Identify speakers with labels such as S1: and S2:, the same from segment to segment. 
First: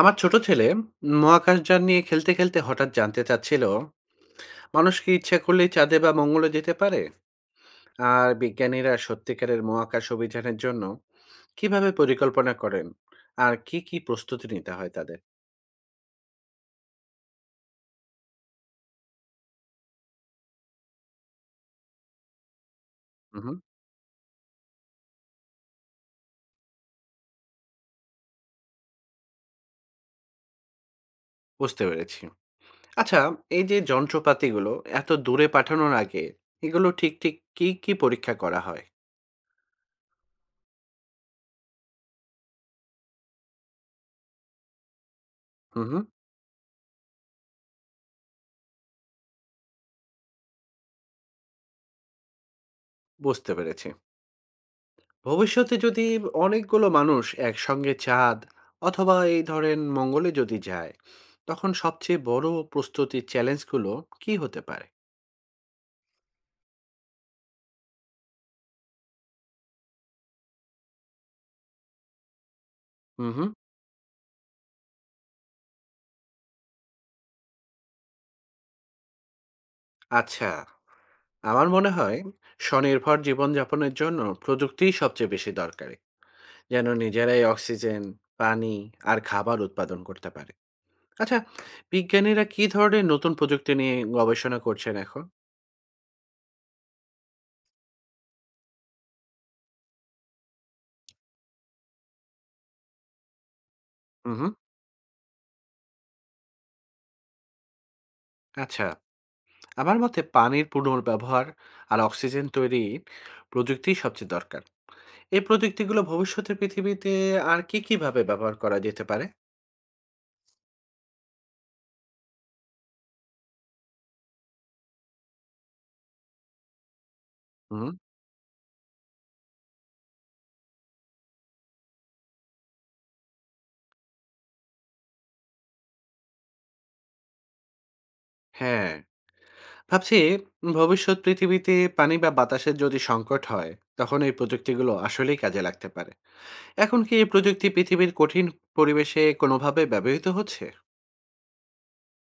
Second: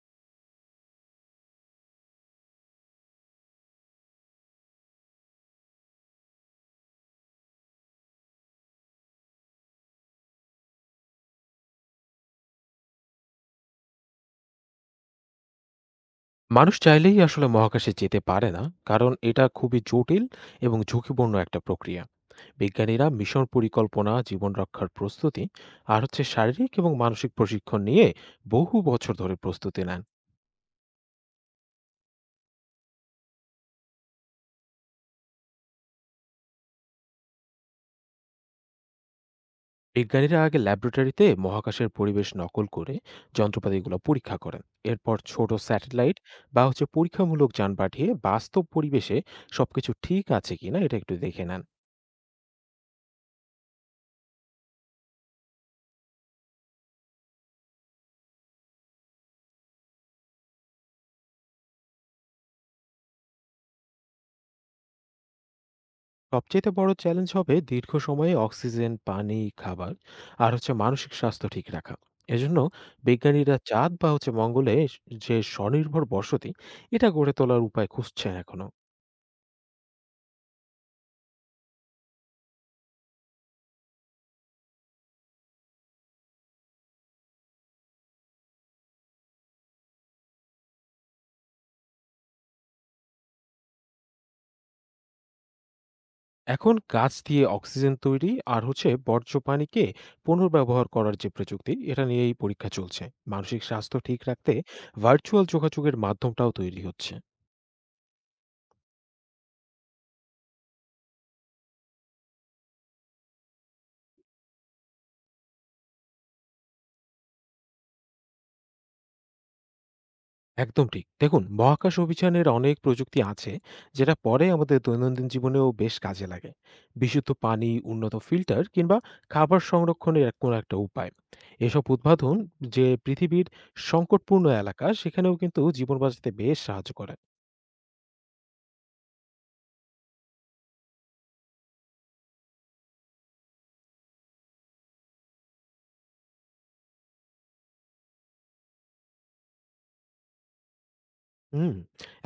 S1: আমার ছোট ছেলে মহাকাশযান নিয়ে খেলতে খেলতে হঠাৎ জানতে চাচ্ছিল, মানুষ কি ইচ্ছা করলেই চাঁদে বা মঙ্গলে যেতে পারে, আর বিজ্ঞানীরা সত্যিকারের মহাকাশ অভিযানের জন্য কিভাবে পরিকল্পনা করেন, আর কি কি প্রস্তুতি নিতে হয় তাদের।
S2: মানুষ চাইলেই আসলে মহাকাশে যেতে পারে না, কারণ এটা খুবই জটিল এবং ঝুঁকিপূর্ণ একটা প্রক্রিয়া। বিজ্ঞানীরা মিশন
S1: হুম।
S2: পরিকল্পনা, জীবন রক্ষার প্রস্তুতি আর হচ্ছে শারীরিক এবং মানসিক প্রশিক্ষণ নিয়ে বহু বছর ধরে প্রস্তুতি নেন।
S1: বুঝতে পেরেছি। আচ্ছা, এই যে যন্ত্রপাতিগুলো এত দূরে পাঠানোর আগে, এগুলো ঠিক ঠিক কি কি পরীক্ষা করা হয়?
S2: বিজ্ঞানীরা আগে ল্যাবরেটরিতে মহাকাশের পরিবেশ নকল করে যন্ত্রপাতিগুলো পরীক্ষা করেন। এরপর ছোট
S1: হুম।
S2: স্যাটেলাইট বা হচ্ছে পরীক্ষামূলক যান পাঠিয়ে বাস্তব পরিবেশে সবকিছু ঠিক আছে কিনা এটা একটু দেখে নেন।
S1: বুঝতে পেরেছি। ভবিষ্যতে যদি অনেকগুলো মানুষ একসঙ্গে চাঁদ অথবা এই ধরেন মঙ্গলে যদি যায়, তখন সবচেয়ে বড় প্রস্তুতির চ্যালেঞ্জগুলো কি হতে পারে?
S2: সবচেয়ে বড় চ্যালেঞ্জ হবে দীর্ঘ সময়ে অক্সিজেন, পানি, খাবার আর হচ্ছে মানসিক স্বাস্থ্য ঠিক রাখা। এজন্য
S1: হুম হুম।
S2: বিজ্ঞানীরা চাঁদ বা হচ্ছে মঙ্গলে যে স্বনির্ভর বসতি এটা গড়ে তোলার উপায় খুঁজছেন এখনো।
S1: আচ্ছা, আমার মনে হয় স্বনির্ভর জীবনযাপনের জন্য প্রযুক্তিই সবচেয়ে বেশি দরকারি, যেন নিজেরাই অক্সিজেন, পানি আর খাবার উৎপাদন করতে পারে। আচ্ছা, বিজ্ঞানীরা কি ধরনের নতুন প্রযুক্তি নিয়ে গবেষণা করছেন এখন?
S2: এখন গাছ দিয়ে অক্সিজেন তৈরি আর হচ্ছে বর্জ্য পানিকে পুনর্ব্যবহার করার যে প্রযুক্তি এটা নিয়েই পরীক্ষা চলছে। মানসিক স্বাস্থ্য ঠিক
S1: হুম হুম।
S2: রাখতে ভার্চুয়াল যোগাযোগের মাধ্যমটাও তৈরি হচ্ছে।
S1: আচ্ছা, আমার মতে পানির পুনর্ব্যবহার আর অক্সিজেন তৈরি প্রযুক্তি সবচেয়ে দরকার। এই প্রযুক্তিগুলো ভবিষ্যতে পৃথিবীতে আর কি কিভাবে ব্যবহার করা যেতে পারে?
S2: একদম ঠিক। দেখুন, মহাকাশ অভিযানের অনেক প্রযুক্তি আছে, যেটা পরে আমাদের দৈনন্দিন জীবনেও বেশ কাজে লাগে। বিশুদ্ধ পানি,
S1: হুম।
S2: উন্নত ফিল্টার কিংবা খাবার সংরক্ষণের কোনো একটা উপায়। এসব উদ্ভাবন যে পৃথিবীর সংকটপূর্ণ এলাকা, সেখানেও কিন্তু জীবন বাঁচাতে বেশ সাহায্য করে।
S1: হ্যাঁ, ভাবছি, ভবিষ্যৎ পৃথিবীতে পানি বা বাতাসের যদি সংকট হয়, তখন এই প্রযুক্তিগুলো আসলেই কাজে লাগতে পারে। এখন কি এই প্রযুক্তি পৃথিবীর কঠিন পরিবেশে কোনোভাবে ব্যবহৃত হচ্ছে?
S2: হুম,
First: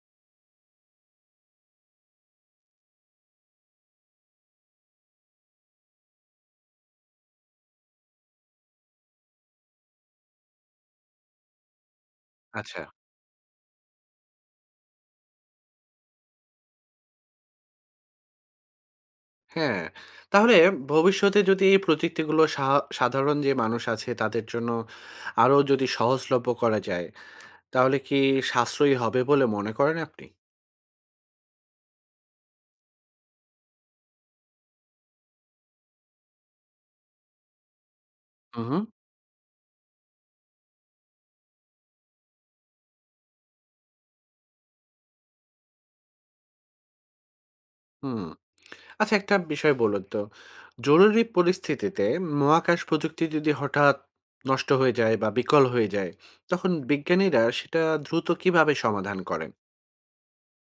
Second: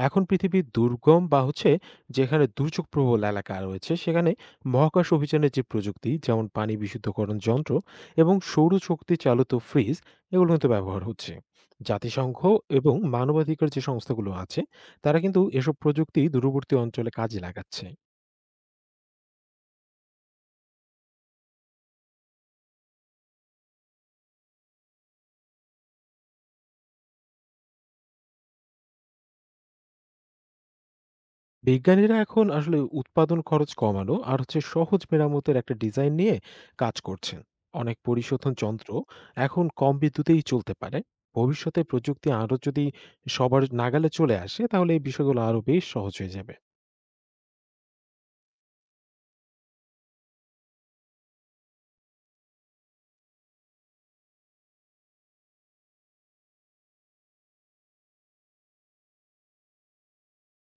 S2: এখন পৃথিবীর দুর্গম বা হচ্ছে যেখানে দুর্যোগপ্রবল এলাকা রয়েছে সেখানে মহাকাশ অভিযানের যে প্রযুক্তি, যেমন পানি বিশুদ্ধকরণ যন্ত্র এবং সৌরশক্তি চালিত ফ্রিজ, এগুলো কিন্তু ব্যবহার হচ্ছে। জাতিসংঘ
S1: আচ্ছা।
S2: এবং মানবাধিকার যে সংস্থাগুলো আছে তারা কিন্তু এসব প্রযুক্তি দূরবর্তী অঞ্চলে কাজে লাগাচ্ছে।
S1: হ্যাঁ, তাহলে ভবিষ্যতে যদি এই প্রযুক্তিগুলো সাধারণ যে মানুষ আছে তাদের জন্য আরো যদি সহজলভ্য করা যায়, তাহলে কি সাশ্রয়ী হবে বলে মনে করেন আপনি?
S2: বিজ্ঞানীরা এখন আসলে উৎপাদন খরচ কমানো আর হচ্ছে সহজ মেরামতের একটা ডিজাইন নিয়ে কাজ করছেন। অনেক পরিশোধন
S1: হু, হু।
S2: যন্ত্র এখন কম বিদ্যুতেই চলতে পারে। ভবিষ্যতে প্রযুক্তি আরও যদি সবার নাগালে চলে আসে তাহলে এই বিষয়গুলো আরও বেশ সহজ হয়ে যাবে।
S1: হুম। আচ্ছা, একটা বিষয় বলুন তো, জরুরি পরিস্থিতিতে মহাকাশ প্রযুক্তি যদি হঠাৎ নষ্ট হয়ে যায় বা বিকল হয়ে যায়, তখন বিজ্ঞানীরা সেটা দ্রুত কিভাবে সমাধান করেন?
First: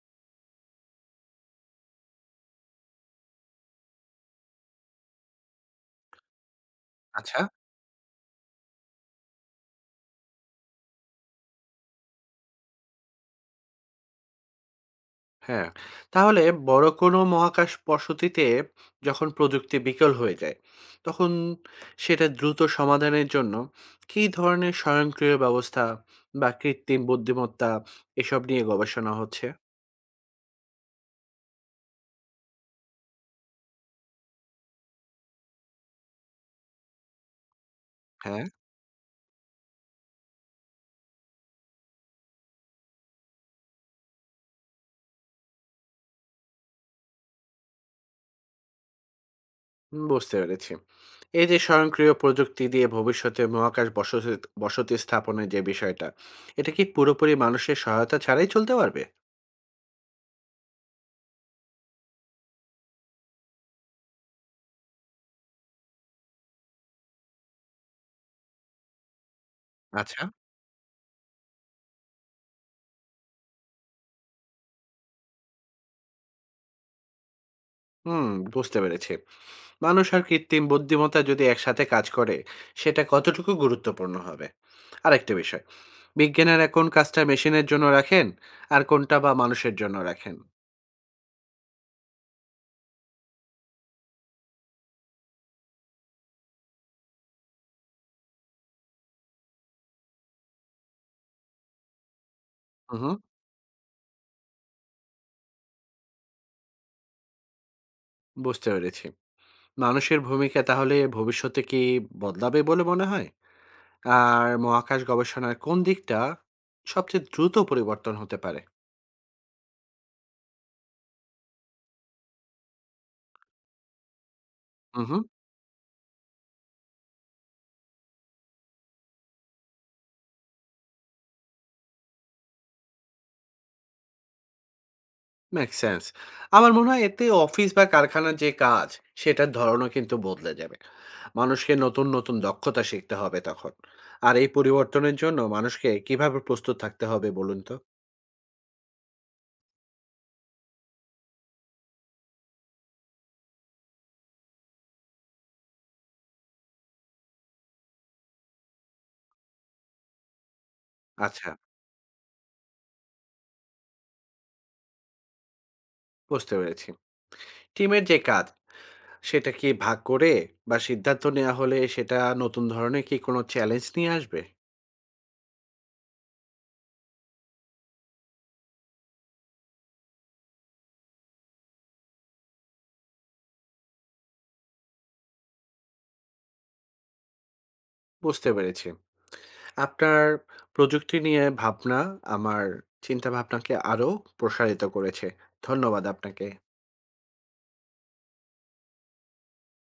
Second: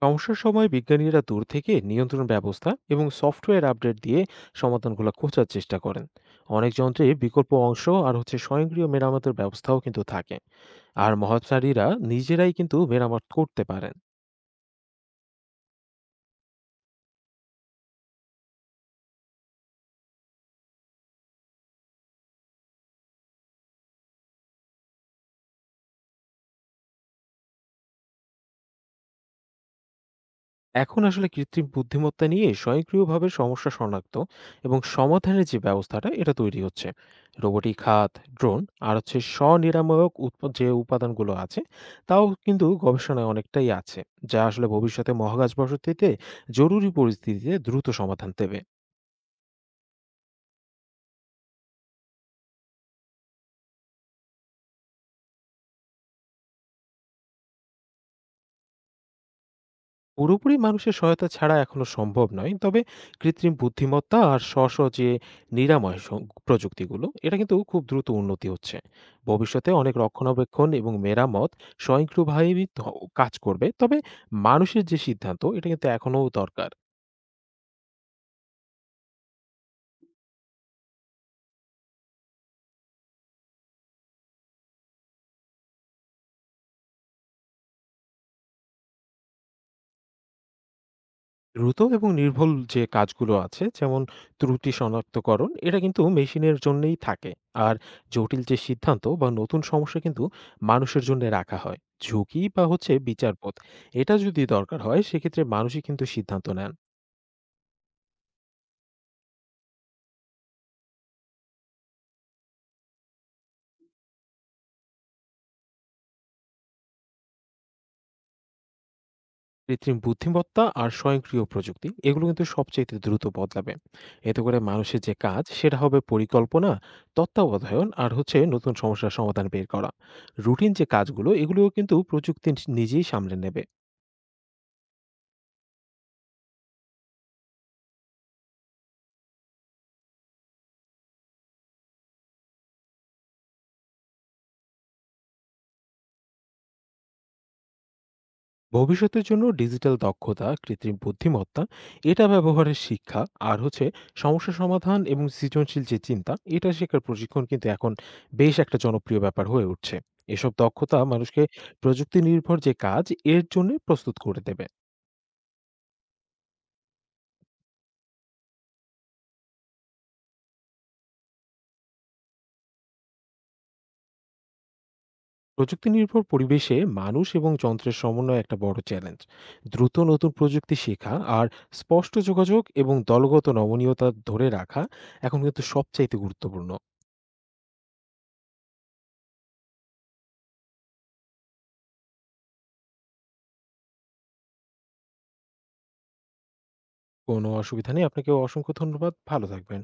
S2: সমস্যার সময় বিজ্ঞানীরা দূর থেকে নিয়ন্ত্রণ ব্যবস্থা এবং সফটওয়্যার আপডেট দিয়ে সমাধানগুলো খোঁজার চেষ্টা করেন। অনেক যন্ত্রে
S1: আচ্ছা।
S2: বিকল্প অংশ আর হচ্ছে স্বয়ংক্রিয় মেরামতের ব্যবস্থাও কিন্তু থাকে। আর মহাচারীরা নিজেরাই কিন্তু মেরামত করতে পারেন।
S1: হ্যাঁ, তাহলে বড় কোনো মহাকাশ বসতিতে যখন প্রযুক্তি বিকল হয়ে যায়, তখন সেটা দ্রুত সমাধানের জন্য কী ধরনের স্বয়ংক্রিয় ব্যবস্থা বা কৃত্রিম বুদ্ধিমত্তা এসব নিয়ে গবেষণা হচ্ছে?
S2: এখন আসলে কৃত্রিম বুদ্ধিমত্তা নিয়ে স্বয়ংক্রিয়ভাবে সমস্যা শনাক্ত এবং সমাধানের যে ব্যবস্থাটা এটা তৈরি হচ্ছে। রোবোটিক হাত,
S1: হ্যাঁ,
S2: ড্রোন আর হচ্ছে স্বনিরাময়ক যে উপাদানগুলো আছে তাও কিন্তু গবেষণায় অনেকটাই আছে, যা আসলে ভবিষ্যতে মহাকাশ বসতিতে জরুরি পরিস্থিতিতে দ্রুত সমাধান দেবে।
S1: বুঝতে পেরেছি। এই যে স্বয়ংক্রিয় প্রযুক্তি দিয়ে ভবিষ্যতে মহাকাশ বসতি বসতি স্থাপনের যে বিষয়টা, এটা কি পুরোপুরি মানুষের সহায়তা ছাড়াই চলতে পারবে?
S2: পুরোপুরি মানুষের সহায়তা ছাড়া এখনো সম্ভব নয়, তবে কৃত্রিম বুদ্ধিমত্তা আর স্ব স্ব যে নিরাময় প্রযুক্তিগুলো এটা কিন্তু খুব দ্রুত উন্নতি হচ্ছে। ভবিষ্যতে অনেক
S1: আচ্ছা।
S2: রক্ষণাবেক্ষণ এবং মেরামত স্বয়ংক্রিয়ভাবেই কাজ করবে, তবে মানুষের যে সিদ্ধান্ত এটা কিন্তু এখনো দরকার।
S1: হুম, বুঝতে পেরেছি। মানুষ আর কৃত্রিম বুদ্ধিমত্তা যদি একসাথে কাজ করে, সেটা কতটুকু গুরুত্বপূর্ণ হবে? আরেকটা বিষয়, বিজ্ঞানীরা কোন কাজটা মেশিনের জন্য রাখেন, আর কোনটা বা মানুষের জন্য রাখেন?
S2: দ্রুত এবং নির্ভুল যে কাজগুলো আছে, যেমন ত্রুটি শনাক্তকরণ, এটা কিন্তু মেশিনের জন্যই থাকে। আর জটিল যে সিদ্ধান্ত বা নতুন সমস্যা কিন্তু মানুষের জন্য রাখা হয়। ঝুঁকি বা হচ্ছে
S1: হুম,
S2: বিচারপথ এটা যদি দরকার হয় সেক্ষেত্রে মানুষই কিন্তু সিদ্ধান্ত নেন।
S1: বুঝতে পেরেছি। মানুষের ভূমিকা তাহলে ভবিষ্যতে কি বদলাবে বলে মনে হয়? আর মহাকাশ গবেষণার কোন দিকটা সবচেয়ে দ্রুত পরিবর্তন হতে পারে?
S2: কৃত্রিম বুদ্ধিমত্তা আর স্বয়ংক্রিয় প্রযুক্তি এগুলো কিন্তু সবচেয়ে দ্রুত বদলাবে। এতে করে মানুষের
S1: হুম
S2: যে
S1: হুম।
S2: কাজ সেটা হবে পরিকল্পনা, তত্ত্বাবধায়ন আর হচ্ছে নতুন সমস্যার সমাধান বের করা। রুটিন যে কাজগুলো এগুলোও কিন্তু প্রযুক্তি নিজেই সামলে নেবে।
S1: Make sense. আমার মনে হয় এতে অফিস বা কারখানার যে কাজ, সেটার ধরনও কিন্তু বদলে যাবে। মানুষকে নতুন নতুন দক্ষতা শিখতে হবে তখন। আর এই পরিবর্তনের জন্য মানুষকে কিভাবে প্রস্তুত থাকতে হবে বলুন তো।
S2: ভবিষ্যতের জন্য ডিজিটাল দক্ষতা, কৃত্রিম বুদ্ধিমত্তা এটা ব্যবহারের শিক্ষা আর হচ্ছে সমস্যা সমাধান এবং সৃজনশীল যে চিন্তা এটা শেখার প্রশিক্ষণ কিন্তু এখন বেশ একটা জনপ্রিয় ব্যাপার হয়ে উঠছে। এসব দক্ষতা মানুষকে
S1: আচ্ছা।
S2: প্রযুক্তি নির্ভর যে কাজ এর জন্য প্রস্তুত করে দেবে।
S1: বুঝতে পেরেছি। টিমের যে কাজ সেটা কি ভাগ করে বা সিদ্ধান্ত নেওয়া হলে সেটা নতুন ধরনের কি কোনো চ্যালেঞ্জ নিয়ে আসবে?
S2: প্রযুক্তি নির্ভর পরিবেশে মানুষ এবং যন্ত্রের সমন্বয় একটা বড় চ্যালেঞ্জ। দ্রুত নতুন প্রযুক্তি শেখা আর স্পষ্ট যোগাযোগ এবং দলগত নমনীয়তা ধরে রাখা এখন কিন্তু সবচাইতে গুরুত্বপূর্ণ।
S1: বুঝতে পেরেছি। আপনার প্রযুক্তি নিয়ে ভাবনা আমার চিন্তাভাবনাকে আরও প্রসারিত করেছে। ধন্যবাদ আপনাকে।
S2: কোনো অসুবিধা নেই। আপনাকেও অসংখ্য ধন্যবাদ। ভালো থাকবেন।